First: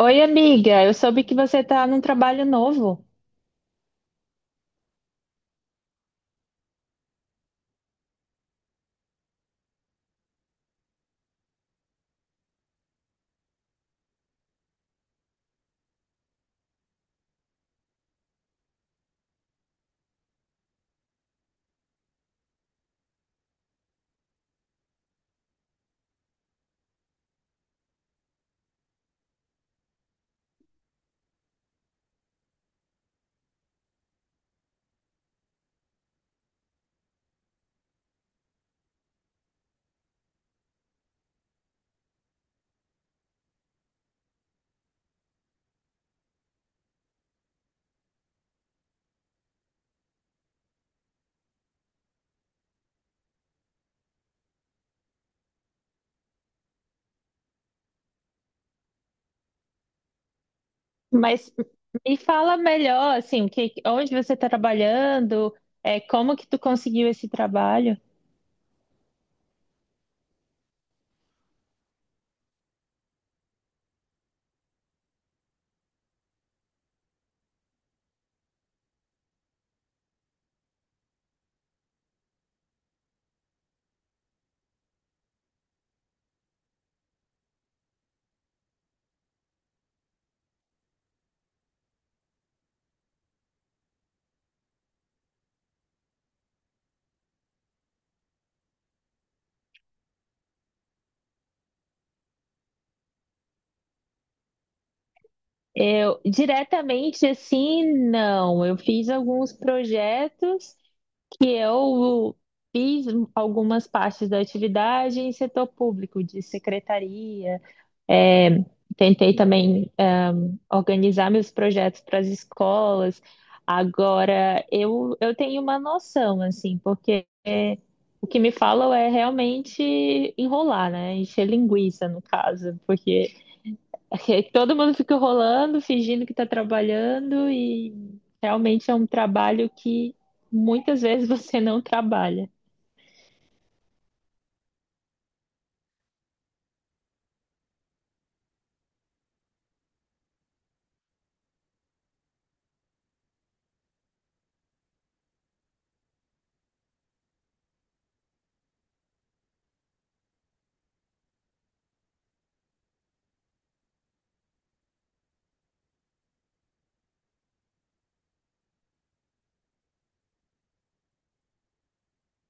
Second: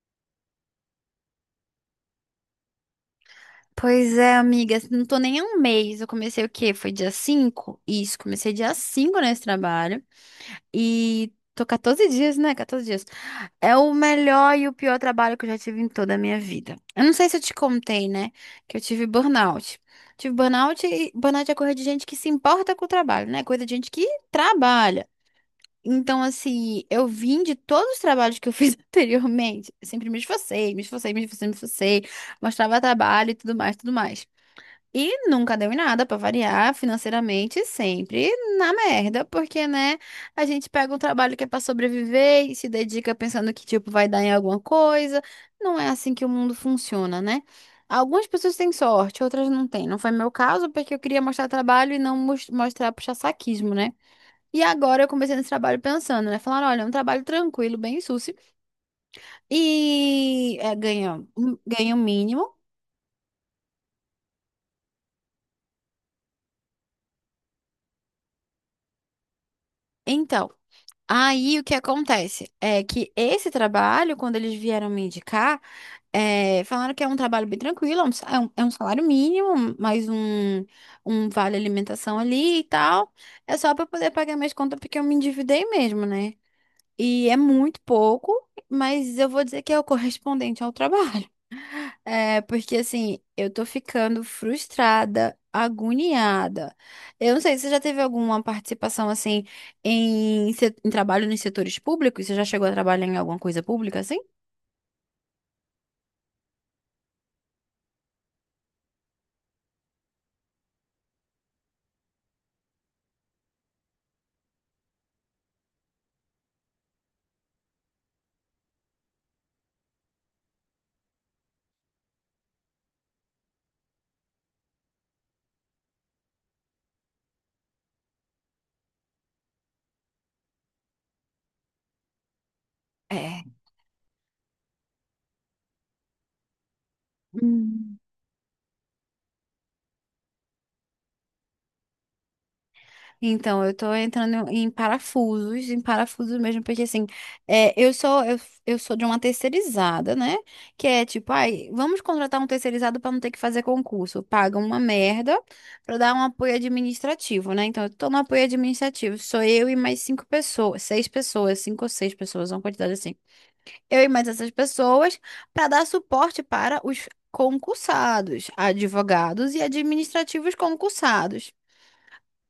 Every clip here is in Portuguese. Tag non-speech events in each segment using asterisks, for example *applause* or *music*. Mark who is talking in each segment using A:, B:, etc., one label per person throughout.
A: Oi, amiga, eu soube que você está num trabalho novo,
B: Pois é, amiga, assim, não tô nem há um mês. Eu comecei o quê? Foi dia cinco. Isso, comecei dia 5 nesse trabalho. E tô 14 dias, né? 14 dias. É o melhor e o pior trabalho que eu já tive em toda a minha vida. Eu não sei se eu te contei, né? Que eu tive burnout. Tive burnout, e burnout é coisa de gente que se importa com o trabalho, né? Coisa de gente que trabalha. Então, assim, eu vim de todos os trabalhos que eu fiz *laughs* anteriormente. Eu sempre me esforcei, me esforcei, me esforcei, me esforcei. Mostrava trabalho e tudo mais, tudo mais. E nunca deu em nada, pra variar financeiramente, sempre na merda, porque, né, a gente pega um trabalho que é pra sobreviver e se dedica pensando que, tipo, vai dar em alguma coisa. Não é assim que o mundo funciona, né? Algumas pessoas têm sorte, outras não têm. Não foi meu caso, porque eu queria mostrar trabalho e não mostrar puxa-saquismo, né? E agora eu comecei nesse trabalho pensando, né? Falaram, olha, é um trabalho tranquilo, bem sucio, e é, ganha,
A: mas
B: um, ganha o
A: me
B: mínimo.
A: fala melhor, assim, que, onde você está trabalhando, como que tu conseguiu esse trabalho?
B: Então. Aí o que acontece é que esse trabalho, quando eles vieram me indicar, falaram que é um trabalho bem tranquilo, é um, é um salário mínimo, mais um, um vale alimentação ali e tal. É só para poder pagar minhas contas porque eu me endividei mesmo, né? E é muito pouco, mas eu vou dizer que é o correspondente ao trabalho. É, porque assim, eu tô ficando frustrada, agoniada. Eu não sei, você já teve alguma participação assim em, em trabalho nos setores públicos? Você já chegou a trabalhar em alguma coisa pública assim?
A: Eu, diretamente, assim, não, eu fiz alguns projetos que eu fiz algumas partes da atividade em setor público, de secretaria, tentei também organizar meus projetos para as escolas. Agora, eu tenho uma noção, assim, porque é, o que me falam é realmente enrolar, né? Encher linguiça, no caso, porque
B: É.
A: *laughs* todo mundo fica enrolando, fingindo que está trabalhando, e
B: Hum.
A: realmente é um trabalho que muitas vezes *laughs* você não trabalha.
B: Então, eu tô entrando em parafusos mesmo, porque assim, eu sou de uma terceirizada, né? Que é tipo, ai, vamos contratar um terceirizado para não ter que fazer concurso. Paga uma merda para dar um apoio administrativo, né? Então, eu tô no apoio administrativo, sou eu e mais cinco pessoas, seis pessoas, cinco ou seis pessoas, uma quantidade assim. Eu e mais essas pessoas para dar suporte para os concursados, advogados e administrativos concursados.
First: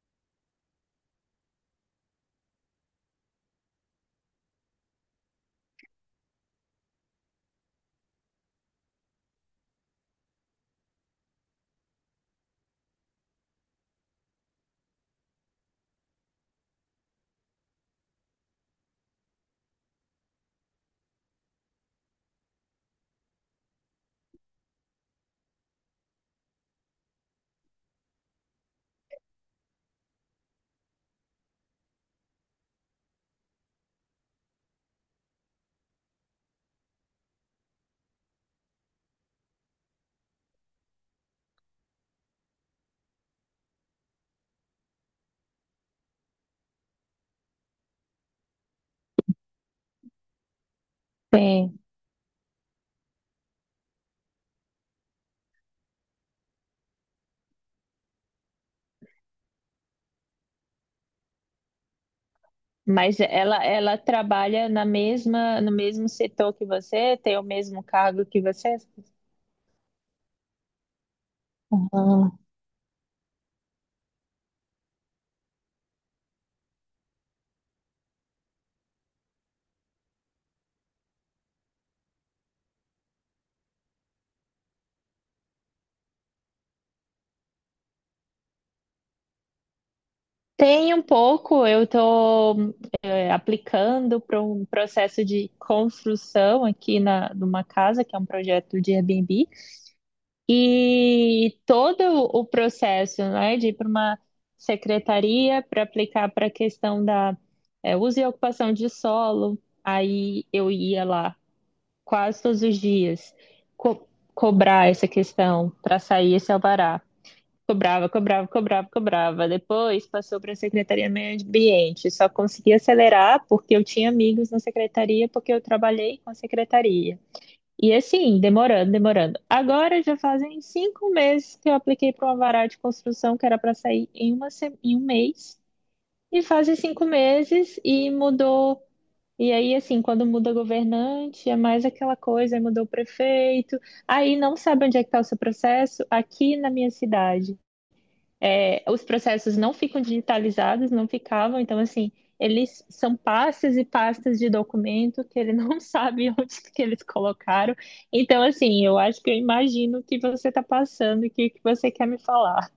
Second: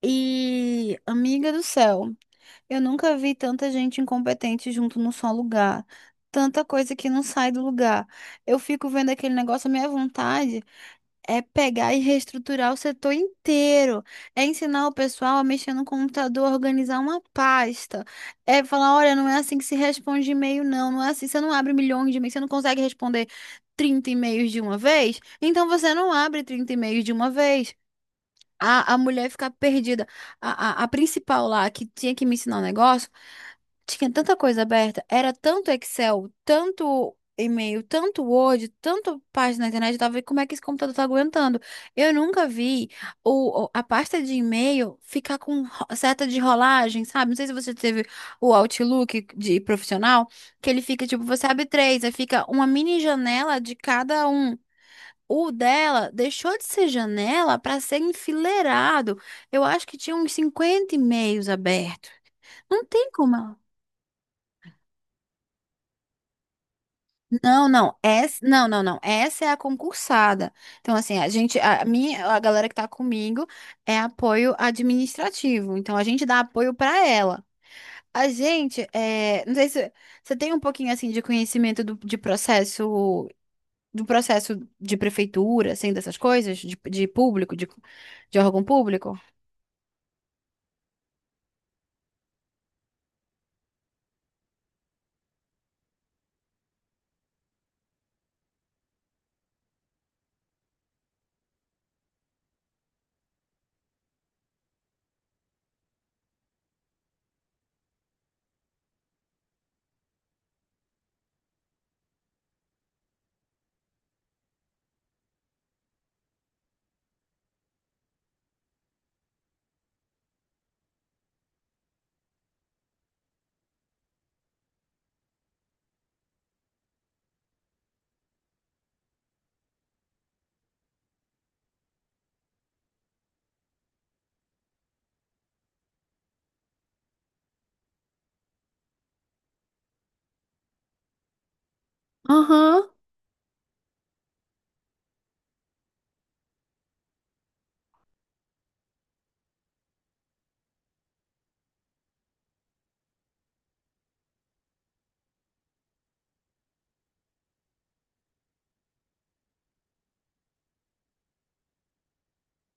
B: E, amiga do céu, eu nunca vi tanta gente incompetente junto num só lugar. Tanta coisa que não sai do lugar. Eu fico vendo aquele negócio, a minha vontade é pegar e reestruturar o setor inteiro. É ensinar o pessoal a mexer no computador, organizar uma pasta. É falar, olha, não é assim que se responde e-mail, não. Não é assim, você não abre milhões de e-mails, você não consegue responder 30 e-mails de uma vez, então você não abre 30 e-mails de uma vez. A mulher ficar perdida. A principal lá, que tinha que me ensinar um negócio, tinha tanta coisa aberta, era tanto Excel, tanto e-mail, tanto Word, tanto página na internet, eu tava vendo como é que esse computador tá aguentando. Eu nunca vi a pasta de e-mail ficar com seta de rolagem, sabe? Não sei se você teve o Outlook de profissional, que ele fica, tipo, você abre
A: Sim.
B: três, aí fica uma mini janela de cada um. O dela deixou de ser janela para ser enfileirado. Eu acho que tinha uns 50 e-mails abertos. Não tem
A: Mas
B: como ela.
A: ela trabalha na mesma, no mesmo setor que você, tem o
B: Não,
A: mesmo
B: não,
A: cargo
B: essa,
A: que
B: não,
A: você?
B: não, não. Essa é a concursada. Então, assim,
A: Ah,
B: a galera que tá comigo é apoio administrativo. Então, a gente dá apoio para ela. A gente, é, não sei se você tem um pouquinho assim de conhecimento de processo, do processo de prefeitura, assim, dessas coisas, de público, de órgão público.
A: tem um pouco. Eu estou aplicando para um processo de construção aqui na, numa casa, que é um projeto de Airbnb, e todo o processo, né, de ir para uma secretaria para aplicar para a questão da uso e ocupação de solo. Aí eu ia lá quase todos os dias co- cobrar essa questão para sair esse alvará. Cobrava, cobrava, cobrava, cobrava. Depois passou para a Secretaria do Meio Ambiente. Só consegui acelerar porque eu tinha amigos na secretaria, porque eu trabalhei com a secretaria. E assim, demorando, demorando. Agora já fazem 5 meses que eu apliquei para uma vara de construção que era para sair em, uma, em 1 mês. E fazem 5 meses e mudou. E aí, assim, quando muda governante, é mais aquela coisa, aí mudou o
B: Aham.
A: prefeito. Aí não sabe onde é que está o seu processo. Aqui na minha cidade. É, os processos não ficam digitalizados, não ficavam, então assim, eles são pastas e pastas de documento que ele *laughs* não sabe onde que eles colocaram. Então, assim, eu acho que eu imagino o que você está passando e o que, que você quer me falar.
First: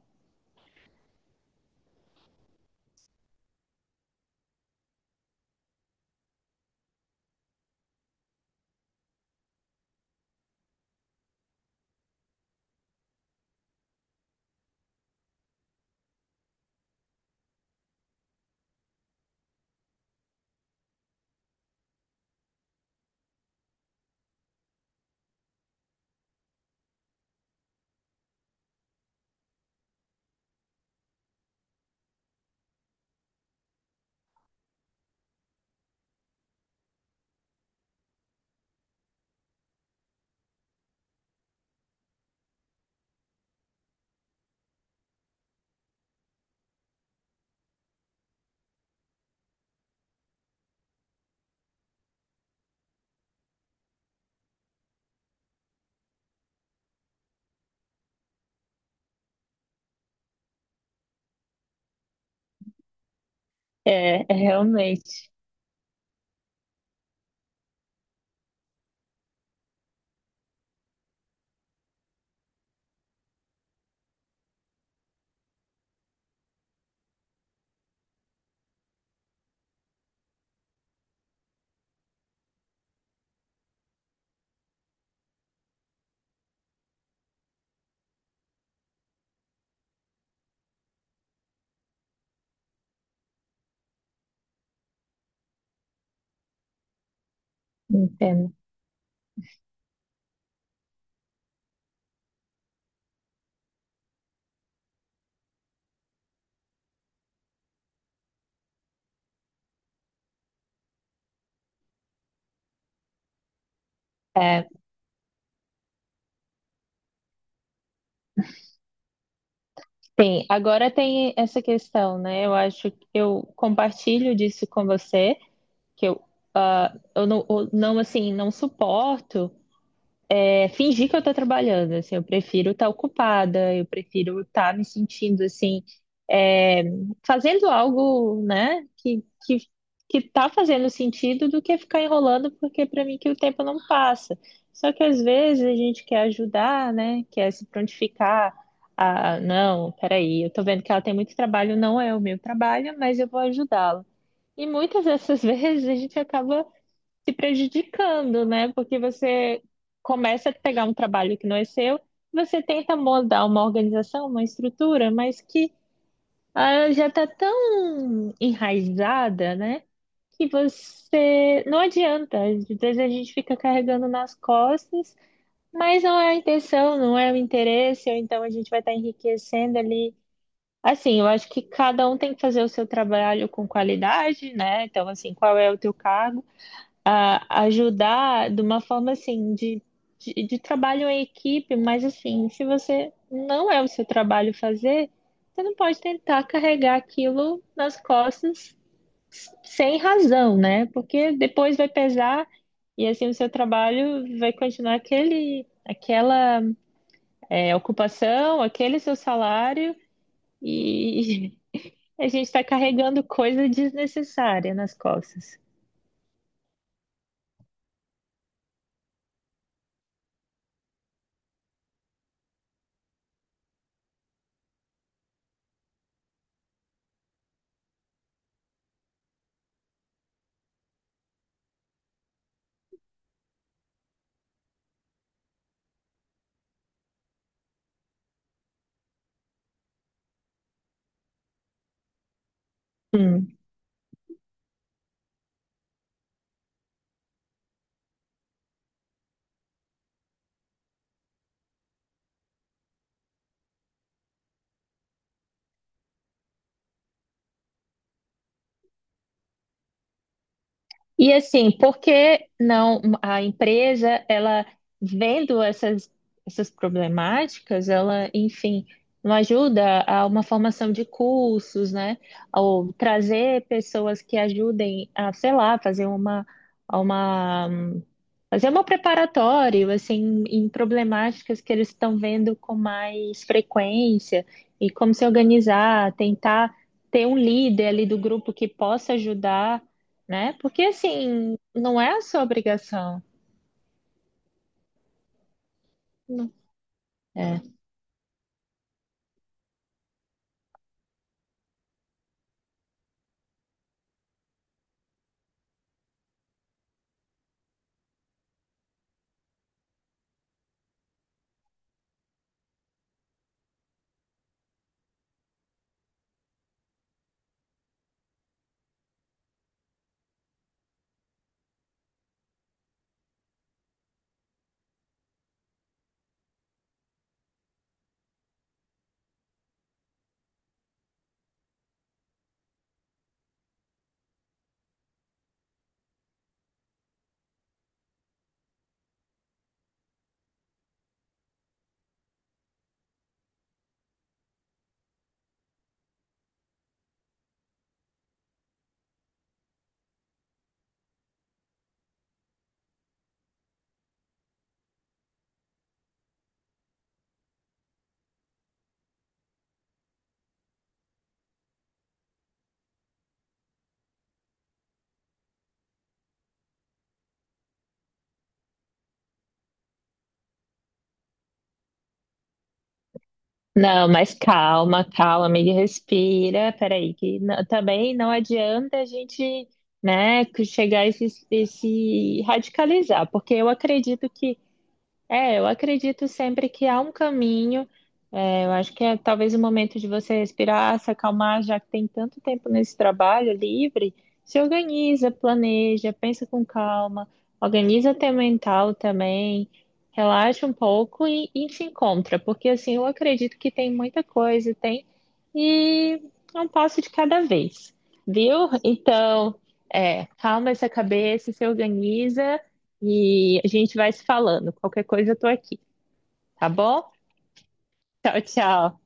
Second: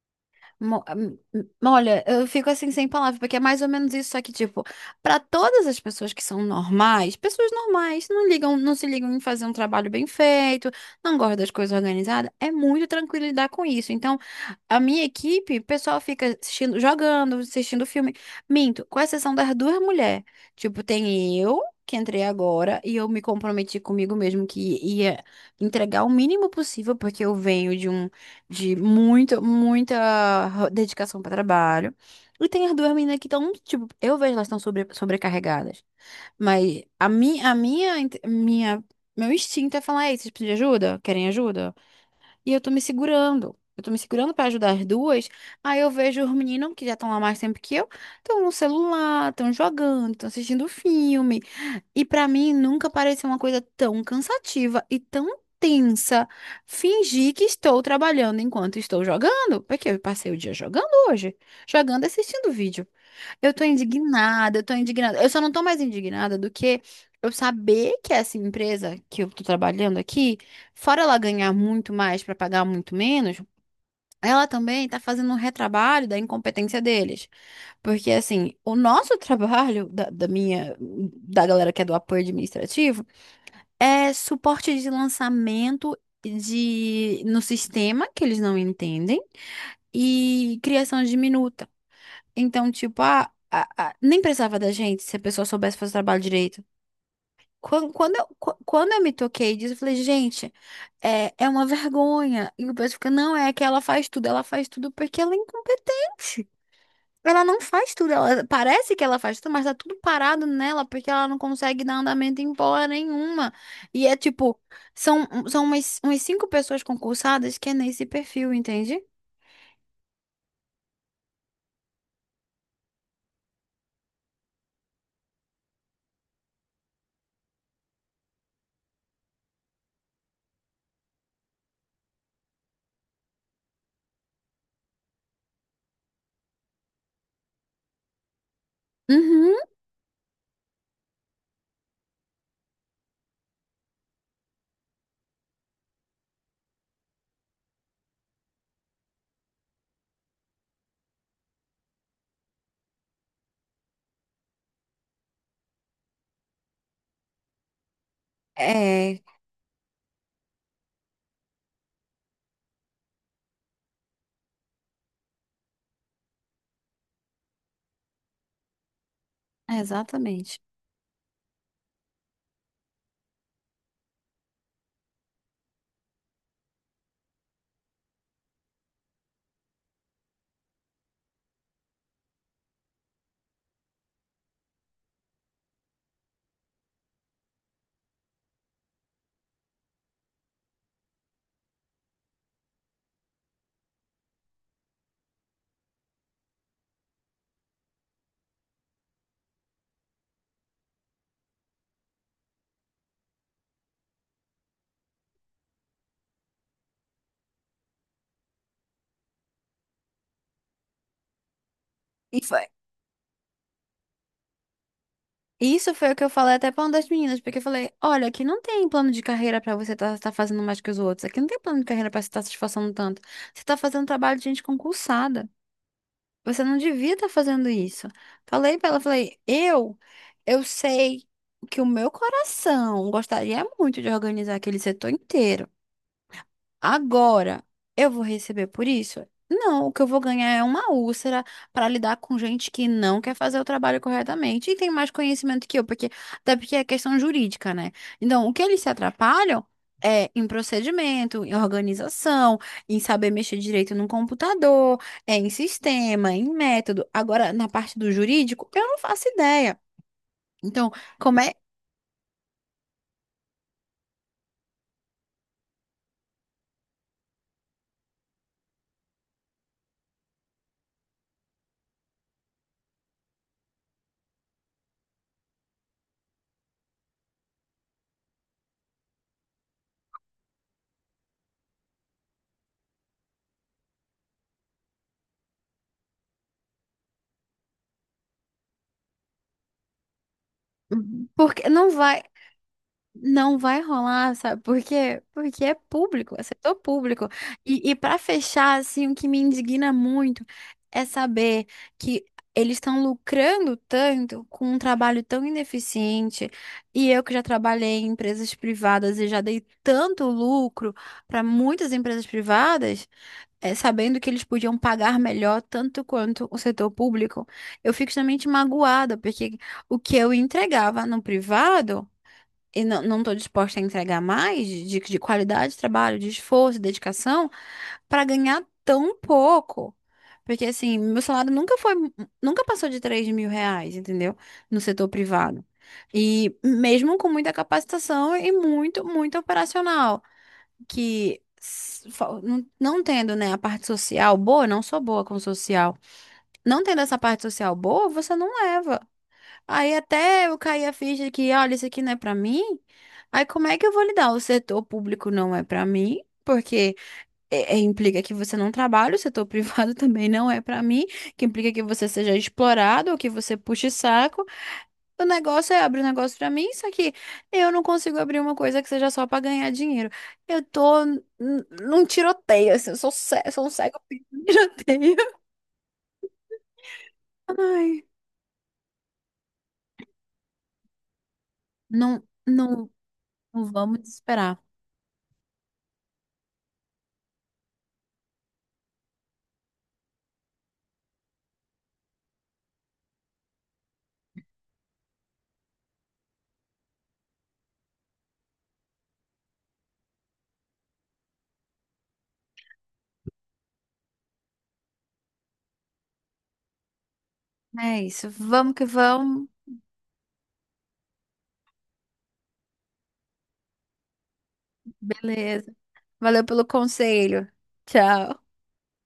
B: Olha, eu fico assim sem palavras, porque é mais ou menos isso, só que, tipo, pra todas as pessoas que são normais, pessoas normais não ligam, não se ligam em fazer um trabalho bem feito, não gostam das coisas organizadas, é muito tranquilo lidar com isso. Então, a minha equipe, o pessoal fica assistindo, jogando, assistindo filme. Minto, com exceção das duas mulheres. Tipo, tem eu, que entrei agora, e eu me comprometi comigo mesmo que ia entregar o mínimo possível, porque eu venho de um. De muito, muita dedicação para trabalho. E tem as duas meninas que estão, tipo, eu vejo elas estão sobrecarregadas. Mas meu instinto é falar, ei, vocês precisam de ajuda? Querem ajuda? E eu tô me segurando. Eu tô me segurando pra ajudar as duas. Aí eu vejo os meninos que já estão lá mais tempo que eu, estão no celular, estão jogando, estão assistindo filme. E pra mim nunca pareceu uma coisa tão cansativa e tão tensa fingir que estou trabalhando enquanto estou jogando, porque eu passei o dia jogando hoje, jogando e assistindo vídeo. Eu tô
A: É, é
B: indignada, eu tô indignada. Eu
A: realmente,
B: só não tô mais indignada do que eu saber que essa empresa que eu tô trabalhando aqui, fora ela ganhar muito mais para pagar muito menos, ela também está fazendo um retrabalho da incompetência deles. Porque, assim, o nosso *laughs* trabalho, da minha, da galera que é do apoio administrativo, é suporte de lançamento de, no sistema, que eles não entendem, e criação de minuta. Então, tipo, nem precisava da gente se a pessoa soubesse fazer o trabalho direito.
A: entendo.
B: Quando eu me toquei disso, eu falei, gente, é, é uma vergonha. E o pessoal fica, não, é que ela faz tudo porque ela é incompetente. Ela não faz tudo, ela parece que ela faz tudo, mas tá tudo parado nela porque ela não consegue dar andamento em porra nenhuma. E é tipo,
A: É,
B: são umas cinco pessoas concursadas que é nesse perfil, entende?
A: tem, agora tem essa questão, né? Eu acho que eu compartilho disso com você, que eu, ah, eu não, assim, não suporto fingir que eu tô trabalhando. Assim, eu prefiro estar ocupada, eu prefiro estar me sentindo, assim, é, fazendo algo, né,
B: Uhum.
A: que tá fazendo sentido, do que ficar enrolando, porque para mim que o tempo não passa. Só que às vezes a gente quer ajudar, né, quer se prontificar, ah, não, peraí, eu tô vendo que ela tem muito trabalho, não é o meu trabalho, mas eu vou ajudá-la. E muitas dessas *laughs* vezes a gente acaba se prejudicando, né? Porque
B: É,
A: você começa a pegar um trabalho que não é seu, você tenta moldar uma organização, uma estrutura, mas que ah, já está tão enraizada, né? Que
B: exatamente.
A: você não adianta. Às vezes a gente fica carregando nas costas, mas não é a intenção, não é o interesse, ou então a gente vai estar enriquecendo ali. Assim, eu acho que cada um tem que fazer o seu trabalho com qualidade, né? Então, assim, qual é o teu cargo? A ajudar de uma forma assim de, de trabalho em equipe, mas assim, se você não é o seu trabalho fazer, você não pode tentar carregar aquilo nas costas sem razão, né? Porque depois vai pesar, e assim o seu trabalho vai continuar aquele, aquela ocupação, aquele seu salário, e *laughs* a
B: E
A: gente está
B: foi
A: carregando coisa desnecessária nas costas.
B: Isso foi o que eu falei até pra uma das meninas, porque eu falei, olha, aqui não tem plano de carreira pra você estar fazendo mais que os outros. Aqui não tem plano de carreira pra você estar se esforçando tanto. Você tá fazendo trabalho de gente concursada. Você não devia estar fazendo isso. Falei pra ela, falei, eu sei que o meu coração gostaria muito de organizar aquele setor inteiro. Agora, eu vou receber por isso? Não, o que eu vou ganhar é uma úlcera para lidar com gente que não quer
A: Hum.
B: fazer o trabalho corretamente e tem mais conhecimento que eu, porque até porque é questão jurídica, né? Então, o que eles se atrapalham é em procedimento, em organização, em saber mexer direito no computador, é em sistema, em método. Agora, na parte do jurídico, eu não faço ideia. Então,
A: E
B: como é?
A: assim, por que não a empresa, ela vendo essas, essas problemáticas, ela, enfim, não ajuda a uma formação de cursos, né? Ou trazer pessoas que ajudem a, sei lá, fazer uma fazer um preparatório, assim, em problemáticas que eles estão vendo com mais frequência, e como se organizar, tentar ter um líder ali do grupo que possa ajudar, né? Porque, assim,
B: Porque não
A: não é
B: vai.
A: a sua obrigação.
B: Não vai rolar, sabe por quê? Porque é público, é
A: Não,
B: setor público.
A: é.
B: E para fechar, assim, o que me indigna muito é saber que eles estão lucrando tanto com um trabalho tão ineficiente. E eu que já trabalhei em empresas privadas e já dei tanto lucro para muitas empresas privadas, é, sabendo que eles podiam pagar melhor tanto quanto o setor público, eu fico extremamente magoada, porque o que eu entregava no privado e não, não tô disposta a entregar mais de qualidade de trabalho, de esforço, de dedicação, para ganhar tão pouco. Porque assim, meu salário nunca foi, nunca passou de R$ 3.000, entendeu? No setor privado. E mesmo com muita capacitação e muito, muito operacional, que não, não tendo, né, a parte social boa, não sou boa com social. Não tendo essa parte social boa, você não leva. Aí até eu caí a ficha que, olha, isso aqui não é pra mim. Aí como é que eu vou lidar? O setor público não é pra mim, porque implica que você não trabalha, o setor *laughs* privado também não é pra mim, que implica que você seja explorado ou que você puxe saco. O negócio é abrir um negócio pra mim, só que eu não consigo abrir uma coisa que seja só pra ganhar dinheiro. Eu tô num tiroteio, assim, eu sou, sou um cego,
A: Não, mas
B: *laughs*
A: calma,
B: tiroteio.
A: calma, amiga, respira. Peraí, que
B: Ai,
A: também não adianta a gente, né, que chegar e
B: não,
A: se
B: não,
A: radicalizar, porque
B: não
A: eu
B: vamos
A: acredito que...
B: desesperar.
A: É, eu acredito sempre que há um caminho. É, eu acho que é talvez o momento de você respirar, se acalmar, já que tem tanto tempo nesse trabalho livre. Se organiza, planeja, pensa com calma, organiza teu mental também, relaxa um pouco e se encontra, porque assim eu acredito que tem muita coisa, tem, e é um passo de cada vez,
B: É isso.
A: viu?
B: Vamos que vamos.
A: Então, é, calma essa cabeça, se organiza. E a gente vai se falando. Qualquer coisa eu tô
B: Beleza.
A: aqui,
B: Valeu pelo
A: tá bom?
B: conselho.
A: Tchau,
B: Tchau.
A: tchau.